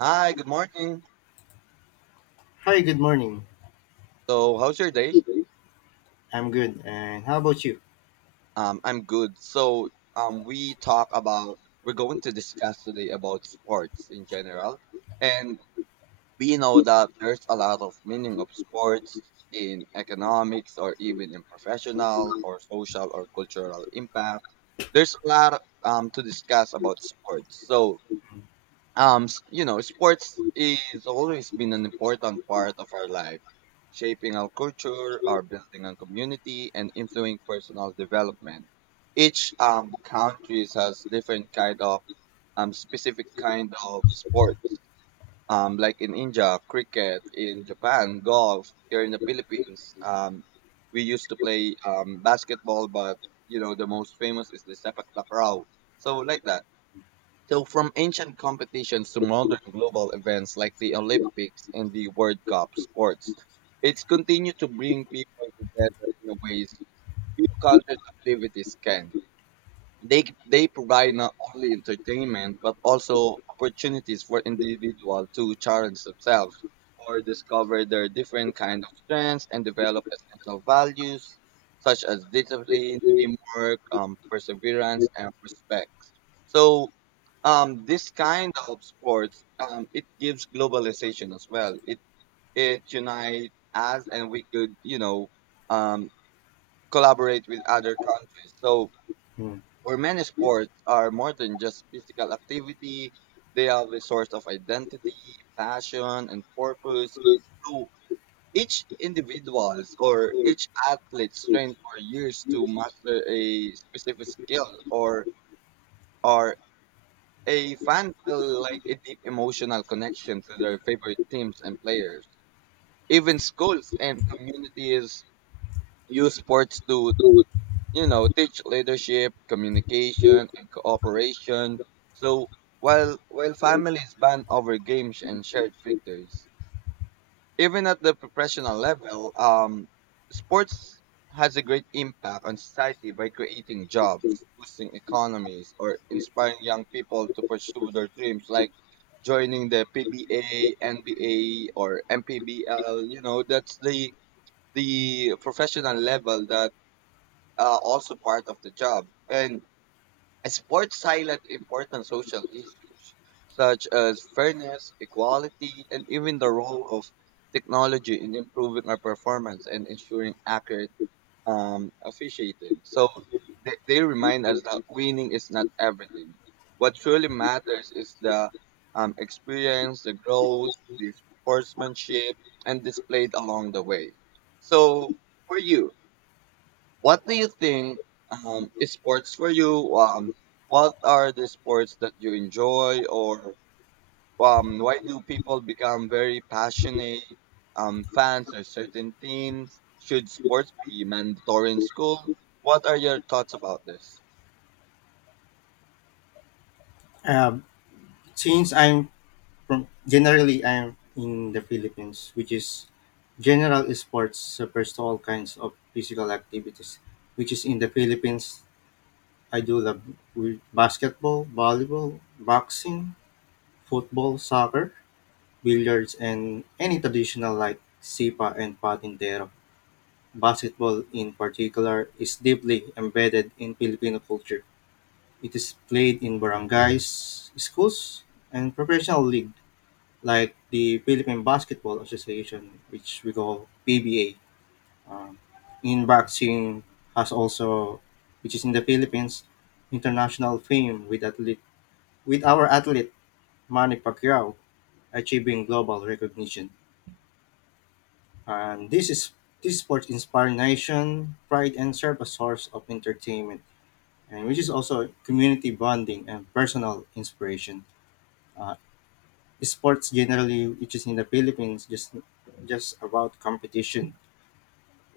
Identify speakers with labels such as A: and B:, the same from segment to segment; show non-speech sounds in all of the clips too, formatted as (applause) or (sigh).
A: Hi, good morning.
B: Hi, good morning.
A: So, how's your day?
B: I'm good. And how about you?
A: I'm good. So, we talk about we're going to discuss today about sports in general, and we know that there's a lot of meaning of sports in economics or even in professional or social or cultural impact. There's a lot to discuss about sports. So, you know sports is always been an important part of our life, shaping our culture, our building on community, and influencing personal development. Each country has different kind of, specific kind of sports, like in India, cricket; in Japan, golf; here in the Philippines, we used to play basketball, but you know the most famous is the sepak takraw. So like that. So, from ancient competitions to modern global events like the Olympics and the World Cup sports, it's continued to bring people together in ways few cultural activities can. They provide not only entertainment but also opportunities for individuals to challenge themselves or discover their different kind of strengths and develop essential values such as discipline, teamwork, perseverance, and respect. So, this kind of sports, it gives globalization as well. It unites us and we could, you know, um, collaborate with other countries. So
B: Hmm.
A: for many, sports are more than just physical activity, they are the source of identity, passion, and purpose. So each individual's or each athlete's train for years to master a specific skill, or a fan feel like a deep emotional connection to their favorite teams and players. Even schools and communities use sports to, you know, teach leadership, communication, and cooperation. So while families bond over games and shared victories, even at the professional level, sports has a great impact on society by creating jobs, boosting economies, or inspiring young people to pursue their dreams, like joining the PBA, NBA, or MPBL. You know, that's the professional level that also part of the job. And sports highlight important social issues such as fairness, equality, and even the role of technology in improving our performance and ensuring accurate, officiating. So they remind us that winning is not everything. What truly matters is the, experience, the growth, the sportsmanship, and displayed along the way. So for you, what do you think, is sports for you? What are the sports that you enjoy, or why do people become very passionate, fans of certain teams? Should sports be mandatory in school? What are your thoughts about this?
B: Uh, since I'm from generally I'm in the Philippines, which is general sports refers to all kinds of physical activities, which is in the Philippines I do love with basketball, volleyball, boxing, football, soccer, billiards, and any traditional like sipa and patintero. Basketball in particular is deeply embedded in Filipino culture. It is played in barangays, schools, and professional league like the Philippine Basketball Association, which we call PBA. Um, in boxing has also, which is in the Philippines, international fame with athlete with our athlete Manny Pacquiao achieving global recognition. And this sport inspires nation pride and serve as source of entertainment, and which is also community bonding and personal inspiration. Uh, Sports generally, which is in the Philippines, just about competition.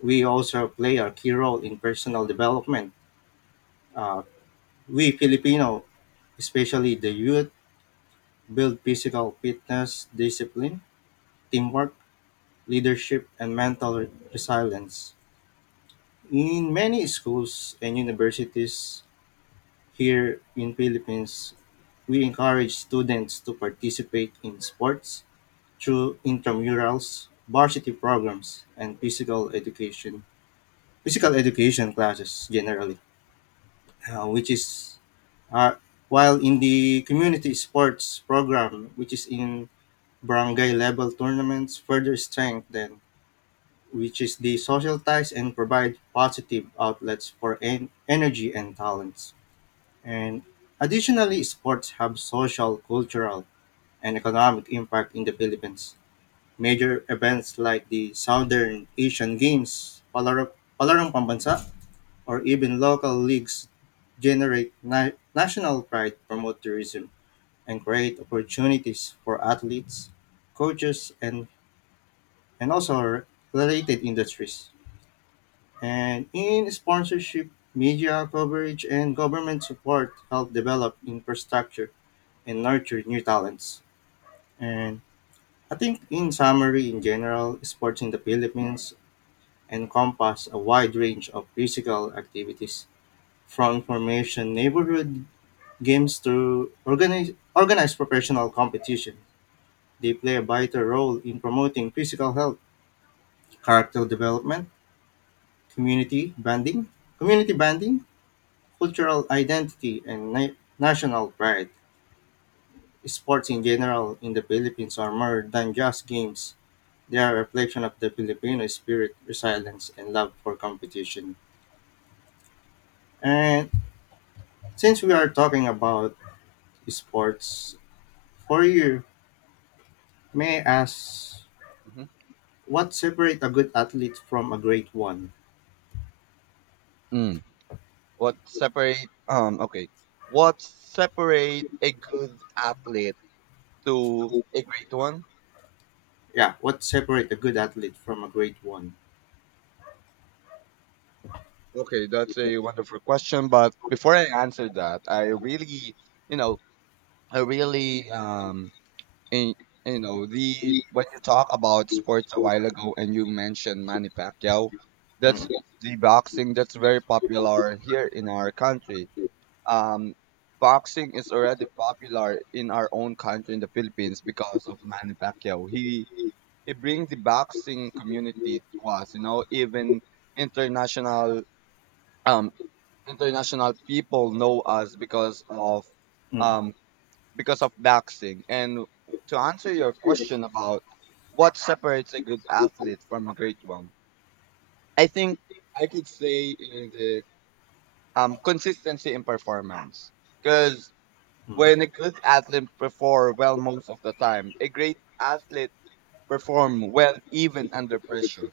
B: We also play a key role in personal development. Uh, we Filipino, especially the youth, build physical fitness, discipline, teamwork, leadership, and mental resilience. In many schools and universities here in Philippines, we encourage students to participate in sports through intramurals, varsity programs, and physical education classes generally, which is uh, while in the community sports program, which is in barangay level tournaments, further strengthen which is the social ties and provide positive outlets for energy and talents. And additionally, sports have social, cultural, and economic impact in the Philippines. Major events like the Southern Asian Games, palaro, Palarong Pambansa, or even local leagues generate national pride, promote tourism, and create opportunities for athletes, coaches, and also related industries. And in sponsorship, media coverage, and government support help develop infrastructure and nurture new talents. And I think, in summary, in general, sports in the Philippines encompass a wide range of physical activities, from information neighborhood games to organized professional competition. They play a vital role in promoting physical health, character development, community bonding, community bonding, cultural identity, and national pride. Sports in general in the Philippines are more than just games. They are a reflection of the Filipino spirit, resilience, and love for competition. And since we are talking about sports. For you, may I ask
A: hmm
B: what separate a good athlete from a great one?
A: Mm. What separate okay. What separate a good athlete to a great one?
B: Yeah, what separate a good athlete from a great one?
A: Okay, that's a wonderful question. But before I answer that, I really, you know, I really in, you know, the when you talk about sports a while ago and you mentioned Manny Pacquiao, that's
B: Mm,
A: the boxing that's very popular here in our country. Um, boxing is already popular in our own country in the Philippines because of Manny Pacquiao. He brings the boxing community to us. You know, even international, um international people know us because of,
B: mm,
A: um because of boxing. And to answer your question about what separates a good athlete from a great one, I think I could say in the, consistency in performance. Because
B: mm,
A: when a good athlete perform well most of the time, a great athlete perform well even under pressure.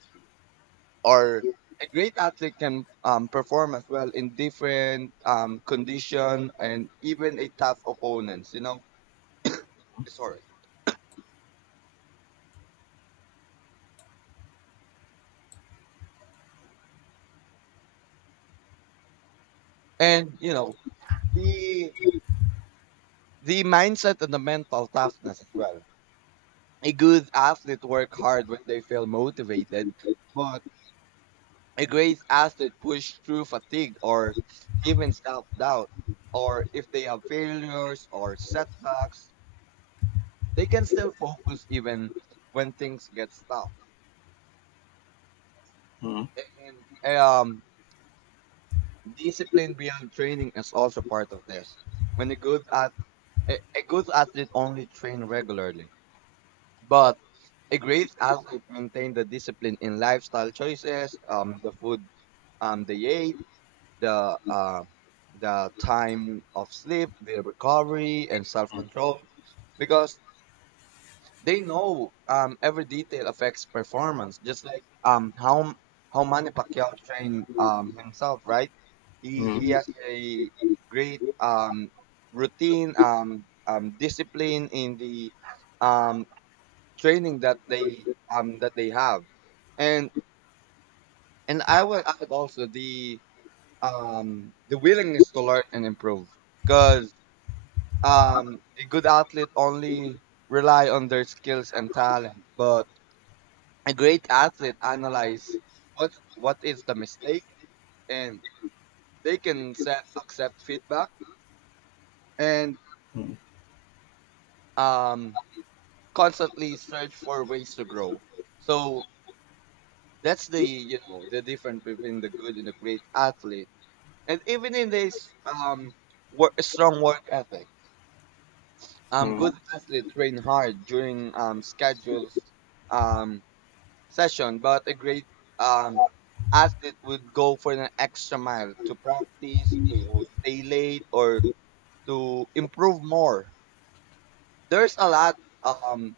A: Or a great athlete can, perform as well in different, condition and even a tough opponents. You know, sorry. And you know, the the mindset and the mental toughness as well. A good athlete work hard when they feel motivated, but a great athlete push through fatigue or even self doubt, or if they have failures or setbacks, they can still focus even when things get tough.
B: mm,
A: And discipline beyond training is also part of this. When a good at A good athlete only train regularly, but a great athlete maintained the discipline in lifestyle choices, the food, they ate, the, the time of sleep, their recovery, and self control, because they know, every detail affects performance. Just like, how Manny Pacquiao trained, himself, right? He
B: mm,
A: has a great, routine, discipline in the, um, training that they, that they have. and and I would add also the, the willingness to learn and improve, because, a good athlete only rely on their skills and talent, but a great athlete analyze what is the mistake, and they can set, accept feedback and,
B: mm,
A: um constantly search for ways to grow. So that's the, you know, the difference between the good and the great athlete. And even in this, work, strong work ethic,
B: mm,
A: good athletes train hard during scheduled, um session, but a great, um athlete would go for an extra mile to practice, to stay late, or to improve more. There's a lot, um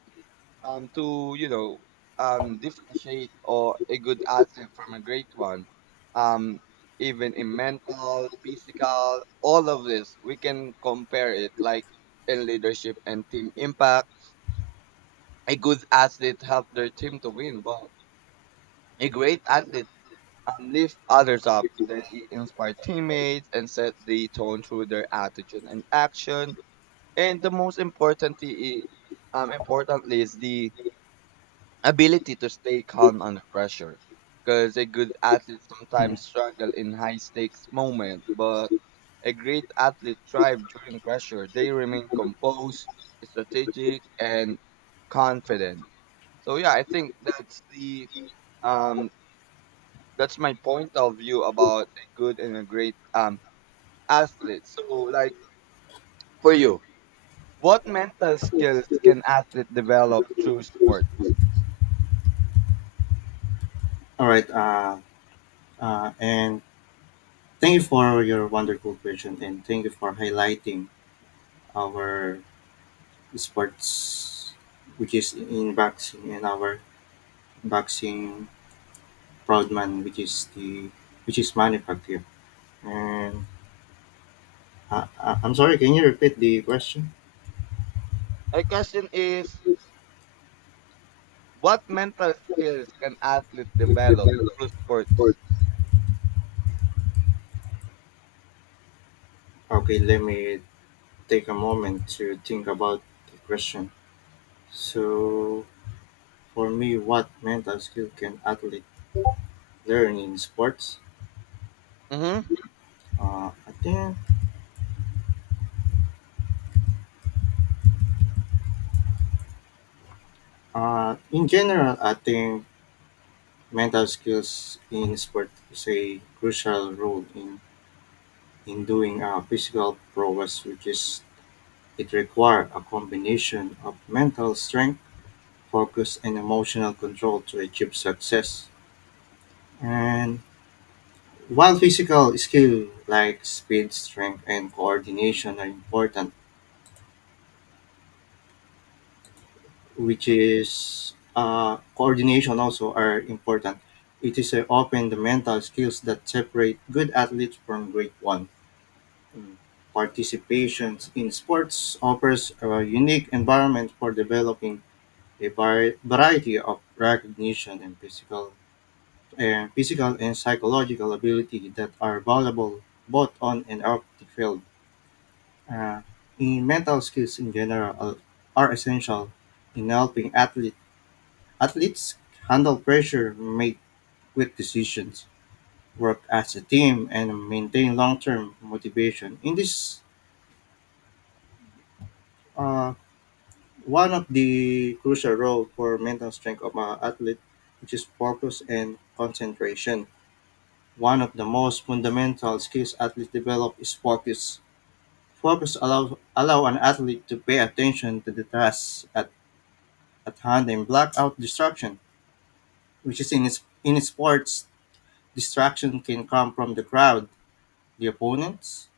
A: to, you know, differentiate or a good asset from a great one. um even in mental physical, all of this we can compare it, like in leadership and team impact. A good athlete help their team to win, but a great athlete, lift others up, that he inspired teammates and set the tone through their attitude and action. And the most importantly is the ability to stay calm under pressure. Because a good athlete
B: mm.
A: sometimes struggle in high stakes moment, but a great athlete thrive during pressure. They remain composed, strategic, and confident. So yeah, I think that's the, um that's my point of view about a good and a great, athlete. So like for you, what mental skills can athlete develop through sports?
B: All right. And thank you for your wonderful question, and thank you for highlighting our sports, which is in boxing, and our boxing proud man, which is the which is manufacture. And I'm sorry, can you repeat the question?
A: My question is, what mental skills can athletes
B: If
A: develop
B: developed
A: through
B: for.
A: sports?
B: Okay, let me take a moment to think about the question. So, for me, what mental skill can athlete learn in sports?
A: Mm-hmm.
B: Uh, I think, in general, I think mental skills in sport is a crucial role in doing physical progress, which is it requires a combination of mental strength, focus, and emotional control to achieve success. And while physical skill like speed, strength, and coordination are important, which is coordination also are important. It is often the mental skills that separate good athletes from great ones. Mm. Participation in sports offers a unique environment for developing a variety of recognition and physical, physical and psychological ability that are valuable both on and off the field. Uh, in mental skills in general are essential in helping athletes handle pressure, make quick decisions, work as a team, and maintain long-term motivation. In this, uh, one of the crucial role for mental strength of an athlete, which is focus and concentration. One of the most fundamental skills athletes develop is focus. Focus allow an athlete to pay attention to the task at hand and blackout distraction, which is in sports, distraction can come from the crowd, the opponents,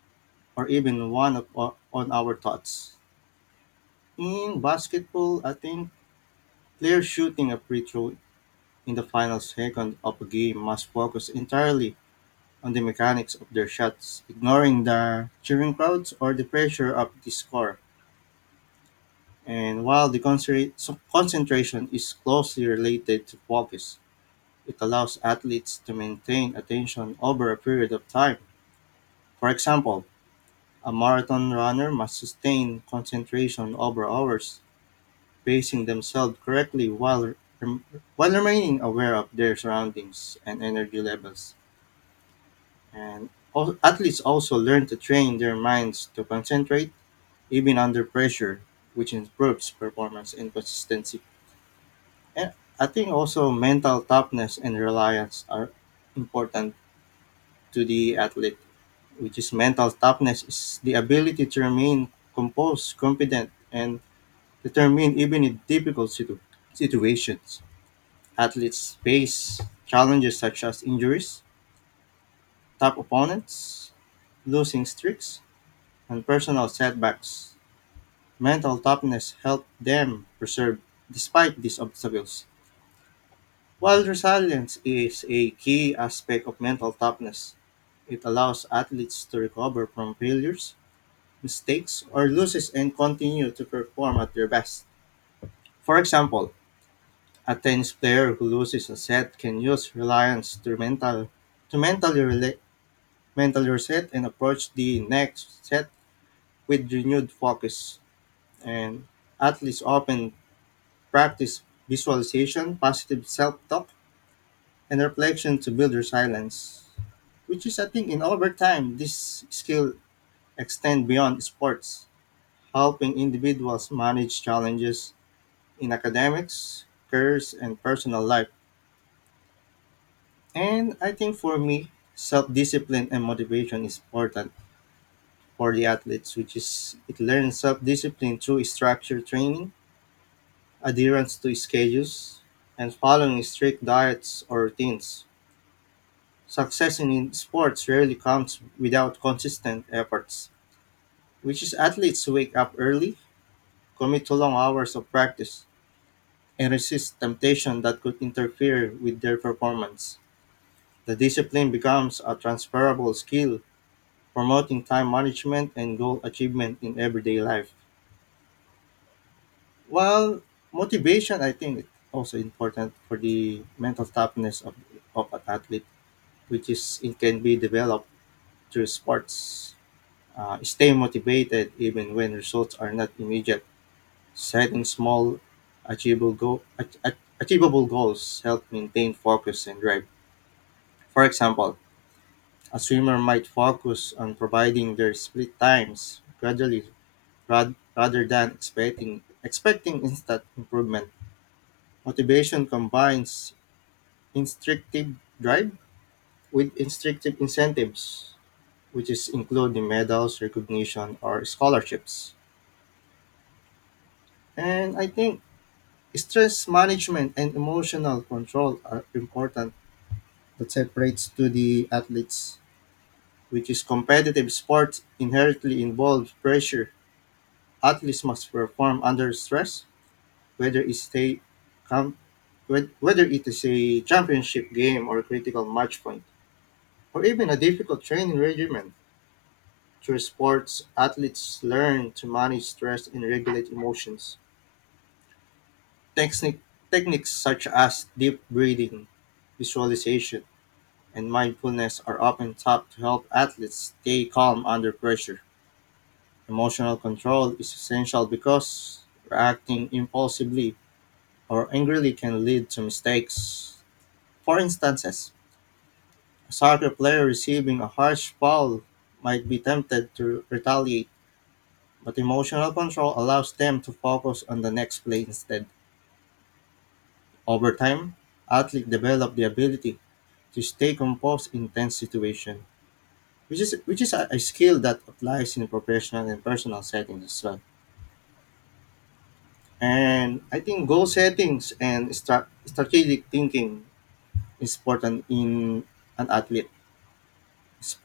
B: or even on our thoughts. In basketball, I think players shooting a free throw in the final second of a game must focus entirely on the mechanics of their shots, ignoring the cheering crowds or the pressure of the score. And while the concentration is closely related to focus, it allows athletes to maintain attention over a period of time. For example, a marathon runner must sustain concentration over hours, pacing themselves correctly rem- while remaining aware of their surroundings and energy levels. And athletes also learn to train their minds to concentrate even under pressure, which improves performance and consistency. And I think also mental toughness and reliance are important to the athlete, which is mental toughness is the ability to remain composed, confident, and determined even in difficult situations. Athletes face challenges such as injuries, tough opponents, losing streaks, and personal setbacks. Mental toughness helps them persevere despite these obstacles. While resilience is a key aspect of mental toughness, it allows athletes to recover from failures mistakes or loses and continue to perform at their best. For example, a tennis player who loses a set can use reliance to mental to mentally mentally reset and approach the next set with renewed focus. And athletes often practice visualization, positive self-talk, and reflection to build resilience. Which is, I think, in over time, this skill extend beyond sports, helping individuals manage challenges, in academics, careers, and personal life. And I think for me, self discipline and motivation is important for the athletes, which is it learns self discipline through structured training, adherence to schedules, and following strict diets or routines. Success in sports rarely comes without consistent efforts, which is athletes who wake up early, commit to long hours of practice, and resist temptation that could interfere with their performance. The discipline becomes a transferable skill, promoting time management and goal achievement in everyday life. While motivation, I think, is also important for the mental toughness of an athlete, which is it can be developed through sports. Stay motivated even when results are not immediate. Setting small, achievable, go- ach- ach- achievable goals help maintain focus and drive. For example, a swimmer might focus on providing their split times gradually rather than expecting instant improvement. Motivation combines instinctive drive with instinctive incentives, which is including medals, recognition, or scholarships. And I think stress management and emotional control are important that separates to the athletes, which is competitive sports inherently involves pressure. Athletes must perform under stress, whether it's a com- whe- whether it is a championship game or a critical match point, or even a difficult training regimen. Through sports, athletes learn to manage stress and regulate emotions. Technic- Techniques such as deep breathing, visualization, and mindfulness are often taught to help athletes stay calm under pressure. Emotional control is essential because reacting impulsively or angrily can lead to mistakes. For instance, a soccer player receiving a harsh foul might be tempted to retaliate, but emotional control allows them to focus on the next play instead. Over time, athletes develop the ability to stay composed in tense situations, which is a skill that applies in professional and personal settings as well. And I think goal settings and strategic thinking is important in an athlete.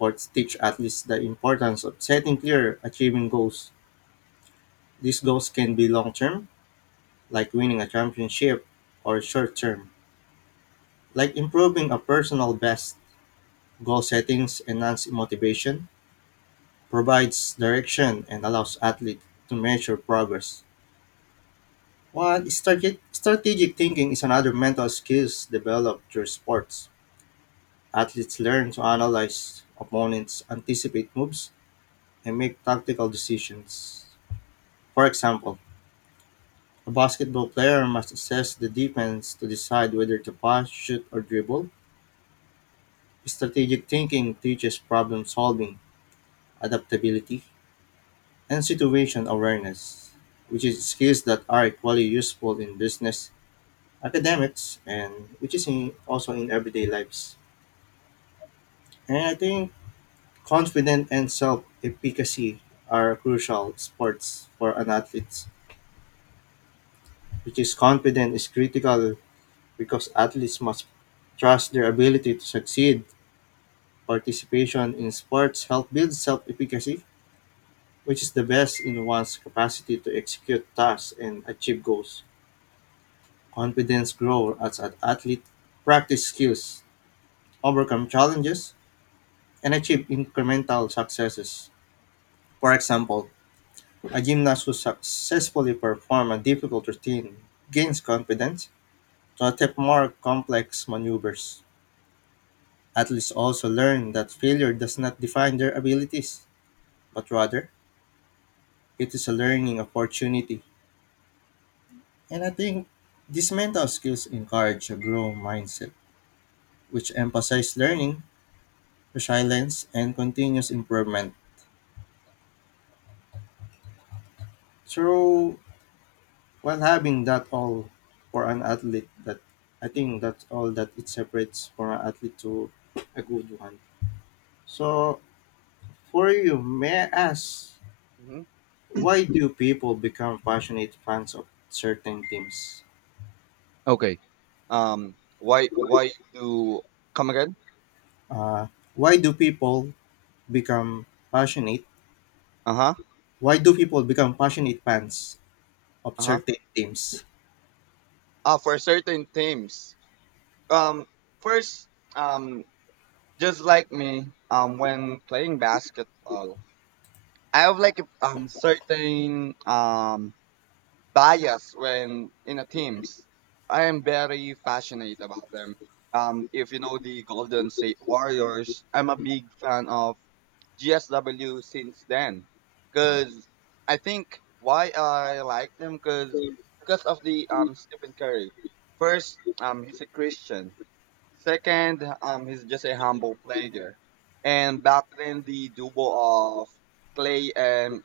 A: Yeah.
B: teach athletes the importance of setting clear, achieving goals. These goals can be long term, like winning a championship, or short term, like improving a personal best. Goal settings enhance motivation, provides direction, and allows athletes to measure progress. While strategic thinking is another mental skills developed through sports. Athletes learn to analyze opponents, anticipate moves, and make tactical decisions. For example, a basketball player must assess the defense to decide whether to pass, shoot, or dribble. Strategic thinking teaches problem solving, adaptability, and situation awareness, which is skills that are equally useful in business, academics, and also in everyday lives. And I think confidence and self efficacy are crucial sports for an athlete, which is confident is critical because athletes must trust their ability to succeed. Participation in sports help build self-efficacy, which is the best in one's capacity to execute tasks and achieve goals. Confidence grows as an athlete practice skills, overcome challenges, and achieve incremental successes. For example, a gymnast who successfully performs a difficult routine gains confidence to attempt more complex maneuvers. Athletes also learn that failure does not define their abilities, but rather it is a learning opportunity. And I think these mental skills encourage a growth mindset, which emphasize learning, resilience, and continuous improvement. So while having that all for an athlete, that I think that's all that it separates for an athlete to a good one. So for you, may I ask,
A: hmm
B: why do people become passionate fans of certain teams?
A: Okay. Why why do come again?
B: uh, why do people become passionate?
A: Uh huh.
B: Why do people become passionate fans of
A: Uh huh.
B: certain teams.
A: For certain teams. Um, first, um, just like me, when playing basketball, I have like, certain, bias when in a teams. I am very passionate about them. If you know the Golden State Warriors, I'm a big fan of GSW since then,
B: Mm.
A: because I think why I like them because of the Stephen Curry. First, he's a Christian. Second, he's just a humble player. And back then, the duo of Clay and,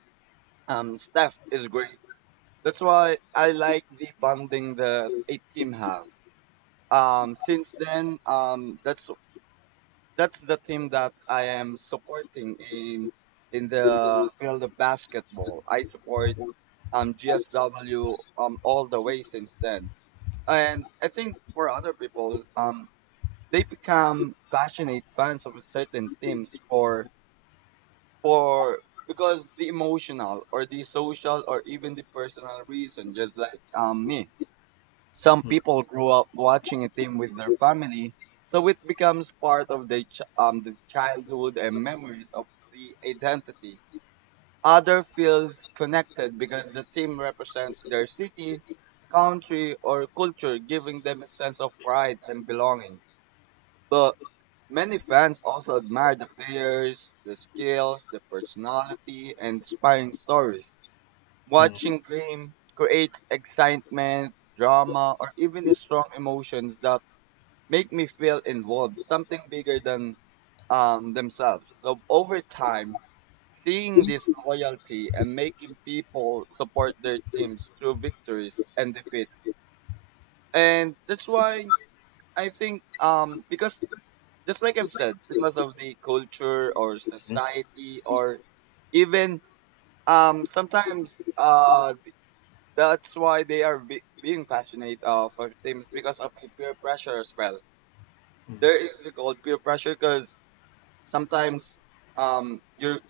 A: Steph is great. That's why I like the bonding that a team have. Since then, that's the team that I am supporting in the
B: Generally,
A: field of basketball. I support, GSW, all the way since then. And I think for other people, they become passionate fans of certain teams for because the emotional or the social or even the personal reason, just like, me. Some
B: Mm,
A: people grow up watching a team with their family, so it becomes part of their the childhood and memories of the identity. Other feels connected because the team represent their city, country, or culture, giving them a sense of pride and belonging. But many fans also admire the players, the skills, the personality, and inspiring stories.
B: mm,
A: Watching Gleam creates excitement, drama, or even the strong emotions that make me feel involved, something bigger than, themselves. So over time, seeing this loyalty and making people support their teams through victories and defeat, and that's why I think, because just like I've said, because of the culture or
B: mm,
A: society or even, sometimes, that's why they are being passionate, for teams because of the peer pressure as well. There
B: mm.
A: is a called peer pressure, because sometimes, your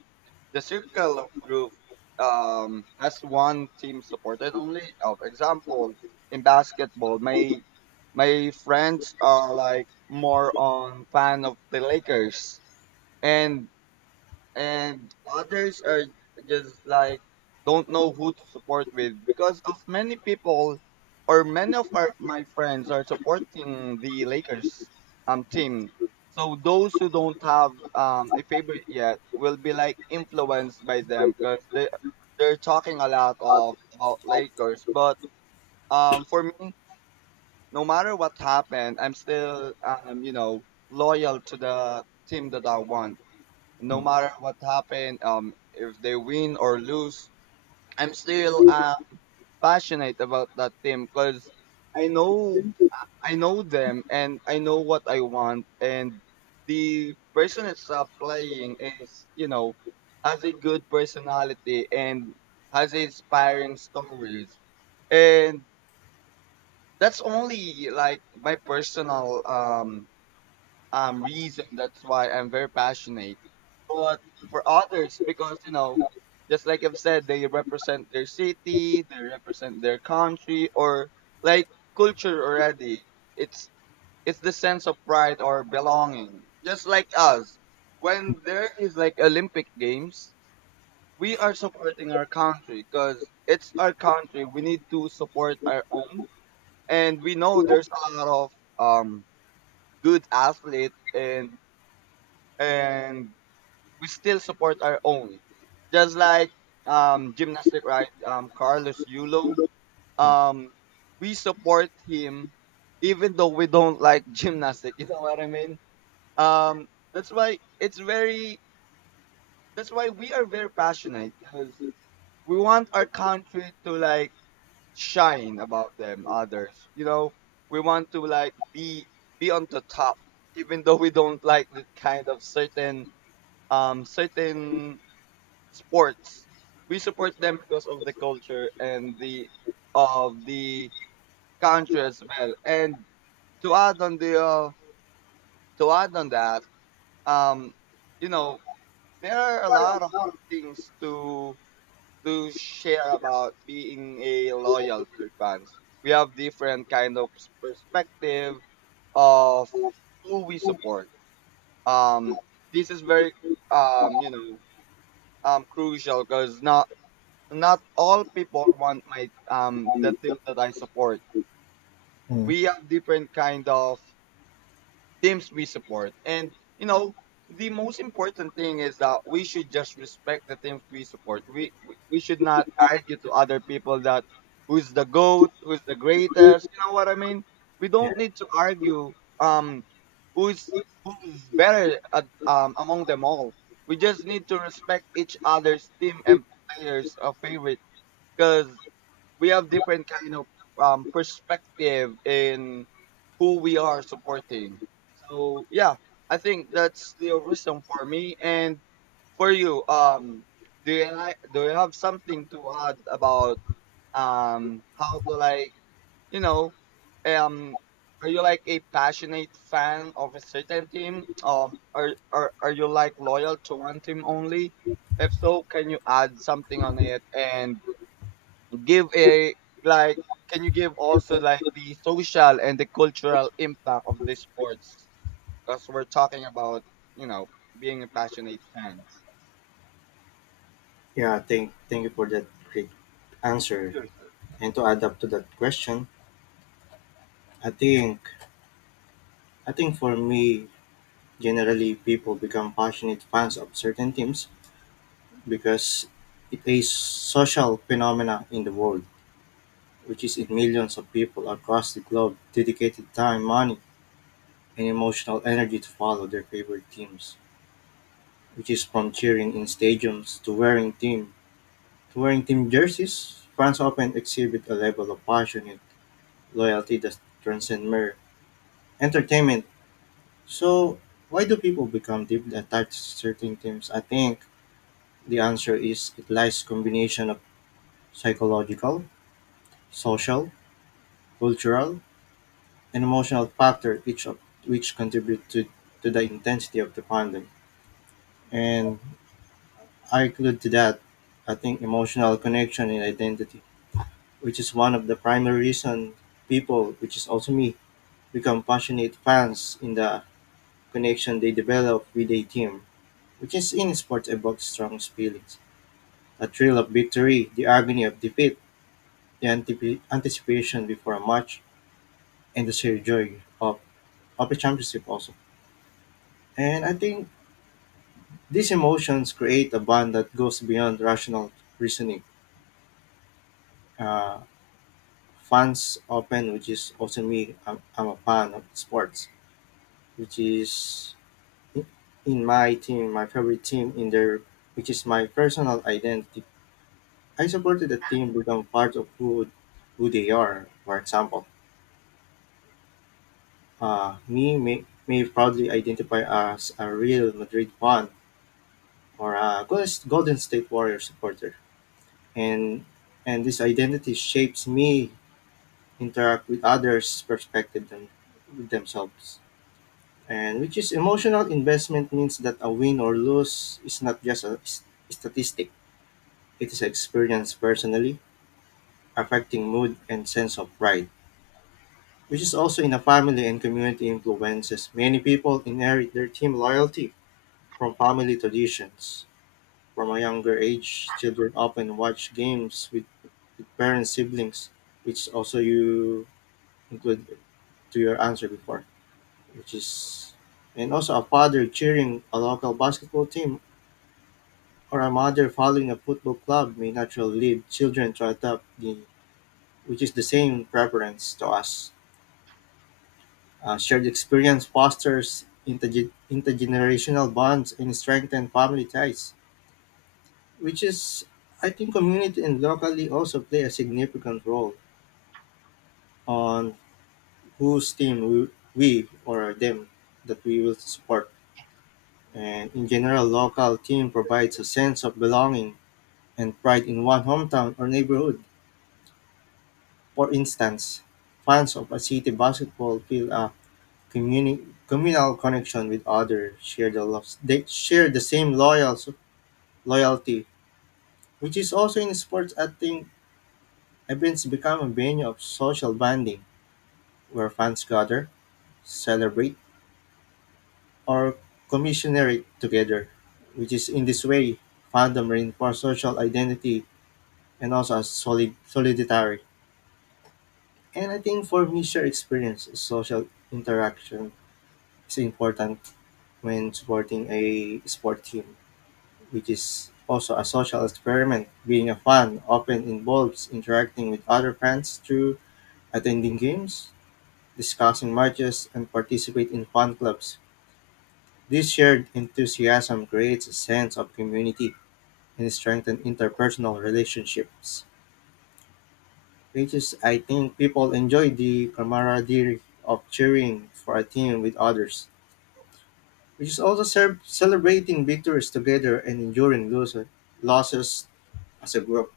A: the circle of group, has one team supported only. Of example, in basketball, my friends are like more on fan of the Lakers, and and others are just like don't know who to support with because of many people or many of my friends are supporting the Lakers, team. So those who don't have, a favorite yet will be like influenced by them because they're talking a lot of about Lakers. But, for me, no matter what happened, I'm still, you know, loyal to the team that I want, no matter what happened, if they win or lose, I'm still, passionate about that team because I know I know them, and I know what I want, and the person that's, playing is, you know, has a good personality and has inspiring stories, and that's only like my personal, reason, that's why I'm very passionate. But for others, because, you know, just like I've said, they represent their city, they represent their country, or like culture already. It's it's the sense of pride or belonging. Just like us, when there is like Olympic Games, we are supporting our country because it's our country. We need to support our own, and we know there's a lot of um good athlete and we still support our own. Just like gymnastic, right, Carlos Yulo, um we support him even though we don't like (laughs) gymnastic, you know what I mean. um that's why it's very that's why we are very passionate, because we want our country to, like, shine about them others, you know, we want to, like, be on the top even though we don't like the kind of certain certain sports. We support them because of the culture and the country as well. And to add on the uh, to add on that, um, you know, there are a lot of things to share about being a loyal to fans. We have different kind of perspective of who we support. Um, this is very um, you know, crucial because now not all people want my the
B: um,
A: team that I support.
B: Mm,
A: We have different kind of teams we support, and you know the most important thing is that we should just respect the teams we support. We should not argue to other people that who's the goat, who's the greatest. You know what I mean? We
B: yeah,
A: don't need to argue um who's who's better at, among them all. We just need to respect each other's team and players' favorite, because we have different kind of perspective in who we are supporting. So yeah, I think that's the reason for me and for you. Do you have something to add about how to, like, you know, um are you like a passionate fan of a certain team, or are you like loyal to one team only? If so, can you add something on it and give a like can you give also like the social and the cultural impact of the sports, because we're talking about, you know, being a passionate fans.
B: yeah. Thank, thank you for that great answer.
A: Sure, sure.
B: And to add up to that question, I think, I think for me, generally people become passionate fans of certain teams because it's a social phenomena in the world, which is in millions of people across the globe dedicated time, money, and emotional energy to follow their favorite teams, which is from cheering in stadiums to wearing team jerseys. Fans often exhibit a level of passionate loyalty that transcends mere entertainment. So, why do people become deeply attached to certain teams? I think the answer is it lies combination of psychological, social, cultural, and emotional factor, each of which contribute to the intensity of the fandom. And I include to that, I think, emotional connection and identity. Which is one of the primary reason people, which is also me, become passionate fans in the connection they develop with a team, which is in sports evokes strong feelings. The thrill of victory, the agony of defeat, the anticipation before a match, and the sheer joy of a championship also. And I think these emotions create a bond that goes beyond rational reasoning. Uh, Fans often, which is also me, I'm a fan of sports, which is in my team, my favorite team in there, which is my personal identity. I supported the team become part of who they are. For example, me may proudly identify as a real Madrid fan or a Golden State Warriors supporter, and and this identity shapes me interact with others' perspective than with themselves. And which is emotional investment means that a win or lose is not just a statistic. It is experienced personally, affecting mood and sense of pride, which is also in a family and community influences. Many people inherit their team loyalty from family traditions. From a younger age, children often watch games with parents, siblings, which also you include to your answer before, which is and also a father cheering a local basketball team or a mother following a football club may naturally lead children to adopt the which is the same preference to us. Shared experience fosters intergenerational bonds and strengthen family ties, which is, I think, community and locally also play a significant role on whose team we or them that we will support. And in general, local team provides a sense of belonging and pride in one hometown or neighborhood. For instance, fans of a city basketball feel a communal connection with others share the they share the same loyalty, which is also in sports. I think events become a venue of social bonding where fans gather, celebrate, or commiserate together. Which is in this way, fandom reinforces social identity and also as solidary. And I think for me, shared experience, social interaction is important when supporting a sport team, which is also a social experiment. Being a fan often involves interacting with other fans through attending games, discussing matches, and participate in fan clubs. This shared enthusiasm creates a sense of community and strengthens interpersonal relationships. Which is, I think, people enjoy the camaraderie of cheering for a team with others, which is also serve celebrating victories together and enduring losses as a group.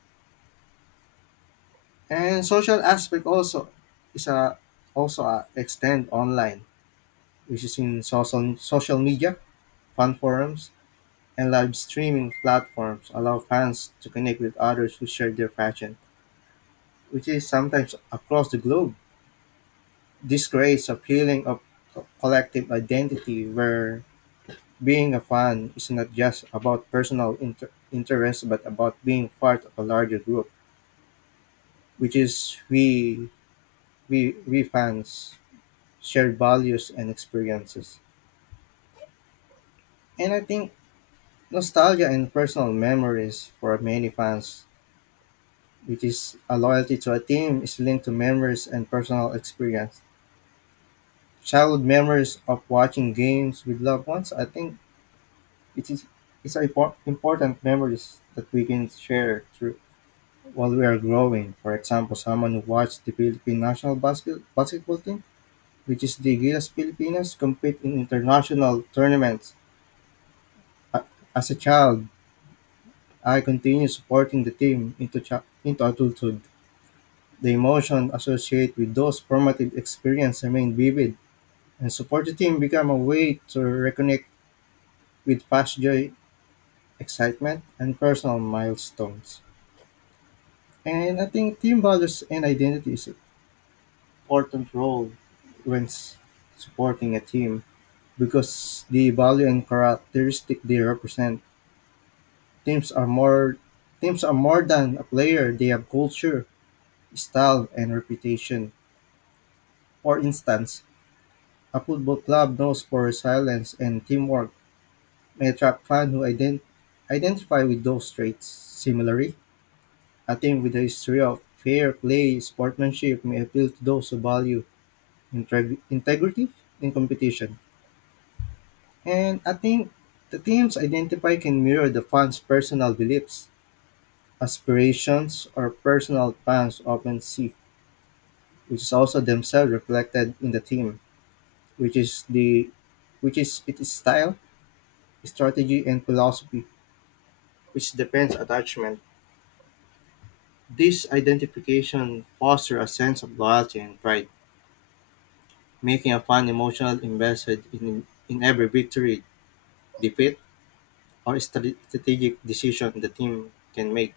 B: And social aspect also is a also a extend online, which is in social media, fan forums, and live streaming platforms allow fans to connect with others who share their passion, which is sometimes across the globe. This creates a feeling of collective identity where being a fan is not just about personal interest, but about being part of a larger group, which is we fans, shared values and experiences. And I think nostalgia and personal memories for many fans, which is a loyalty to a team, is linked to memories and personal experience. Childhood memories of watching games with loved ones, I think it is it's a important memories that we can share through while we are growing. For example, someone who watched the Philippine national basketball team, which is the Gilas Pilipinas, compete in international tournaments. A- As a child, I continue supporting the team into, into adulthood. The emotion associated with those formative experiences remain vivid, and support the team become a way to reconnect with past joy, excitement, and personal milestones. And I think team values and identity is an important role when supporting a team because the value and characteristic they represent. Teams are more Teams are more than a player; they have culture, style, and reputation. For instance, a football club known for resilience and teamwork may attract fans who identify with those traits. Similarly, a team with a history of fair play, sportsmanship may appeal to those who value integrity in competition. And I think the team's identify can mirror the fans' personal beliefs, aspirations, or personal plans often see, which is also themselves reflected in the team, which is the which is its style strategy and philosophy, which depends attachment. This identification fosters a sense of loyalty and pride, making a fan emotional invested in every victory, defeat, or strategic decision the team can make.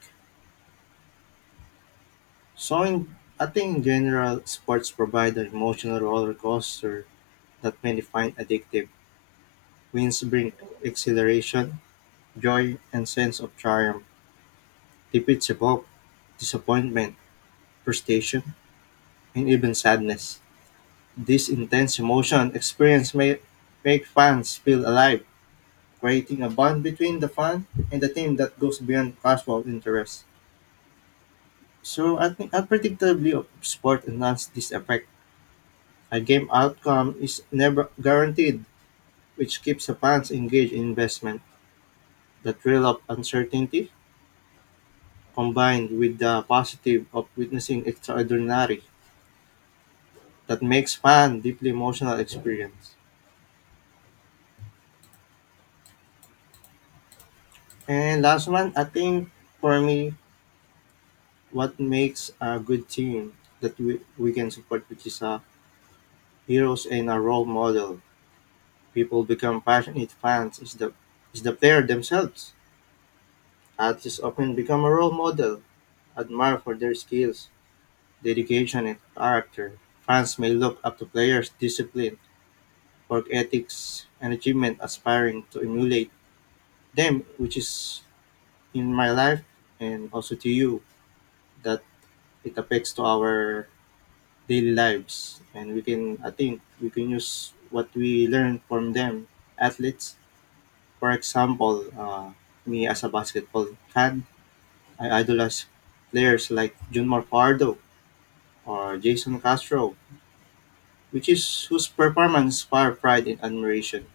B: So, in, I think in general, sports provide an emotional roller coaster that many find addictive. Wins bring exhilaration, joy, and sense of triumph. Defeats evoke disappointment, frustration, and even sadness. This intense emotion experience may make fans feel alive, creating a bond between the fan and the team that goes beyond casual interest. So I think unpredictably of sport enhances this effect. A game outcome is never guaranteed, which keeps the fans engaged in investment. The thrill of uncertainty combined with the positive of witnessing extraordinary that makes fan deeply emotional experience. And last one, I think for me what makes a good team that we can support, which is a heroes and a role model. People become passionate fans. Is the player themselves. Artists often become a role model, admired for their skills, dedication, and character. Fans may look up to players' discipline, work ethics, and achievement, aspiring to emulate them, which is in my life and also to you that it affects to our daily lives, and we can I think we can use what we learn from them athletes, for example. Me as a basketball fan, I idolize players like Junmar Pardo or Jason Castro, which is whose performance fire pride and admiration.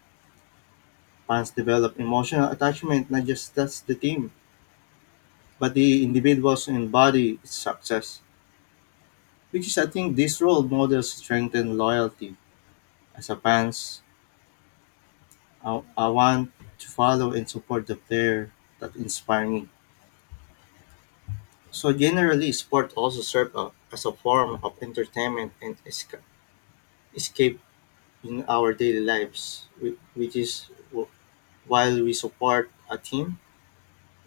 B: Fans develop emotional attachment not just that's the team but the individuals embody its success, which is I think this role models strengthen loyalty. As a fans, I want to follow and support the player that inspire me. So generally, sport also serve a, as a form of entertainment and escape in our daily lives, while we support a team.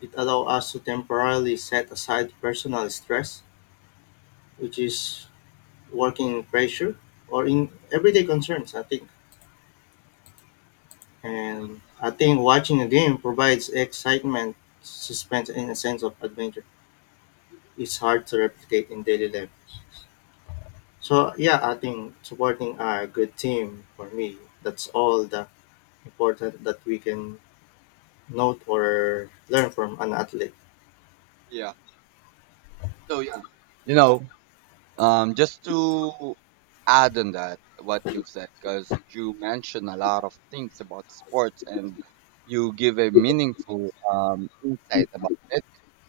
B: It allows us to temporarily set aside personal stress, which is working pressure or in everyday concerns, I think.
A: Uh,
B: And I think watching a game provides excitement, suspense, and a sense of adventure. It's hard to replicate in daily life. So yeah, I think supporting a good team for me, that's all the important that we can note or learn from an athlete.
A: yeah yeah, you know, just to add on that, what you've said, because you mentioned a lot of things about sports, and you give a meaningful insight about it.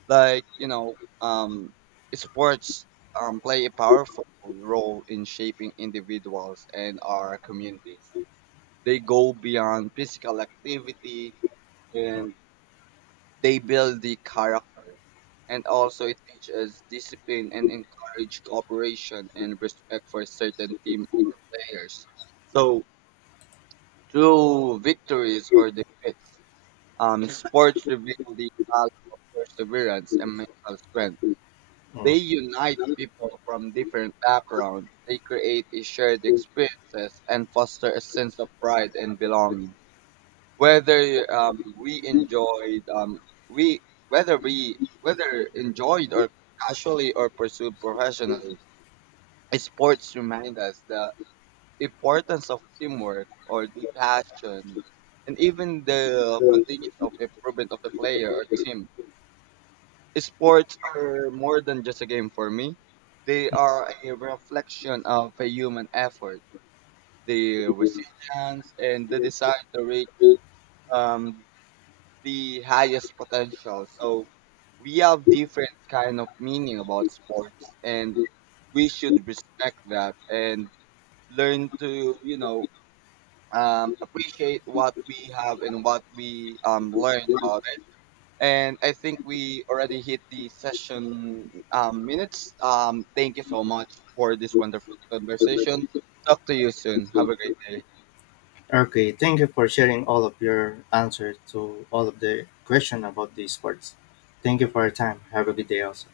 A: Like, you know, sports play a powerful role in shaping individuals and our communities. They go beyond physical activity, and they build the character, and also it teaches discipline and encourage cooperation and respect for certain team or
B: Mm,
A: players. So through victories or defeats, (laughs) sports reveal the value of perseverance and mental strength. They
B: mm.
A: unite people from different backgrounds. They create a shared experiences and foster a sense of pride and belonging. Whether um, we enjoyed um, we whether we whether enjoyed or casually or pursued professionally, sports remind us the importance of teamwork or the passion and even the continuous of improvement of the player or team. Sports are more than just a game for me. They are a reflection of a human effort, the resilience, and the desire to reach um, the highest potential. So we have different kind of meaning about sports, and we should respect that and learn to, you know, appreciate what we have and what we, learn about it. And I think we already hit the session, minutes. Thank you so much for this wonderful conversation. Talk to you soon. Have a great day.
B: Okay, thank you for sharing all of your answers to all of the question about these sports. Thank you for your time. Have a good day also.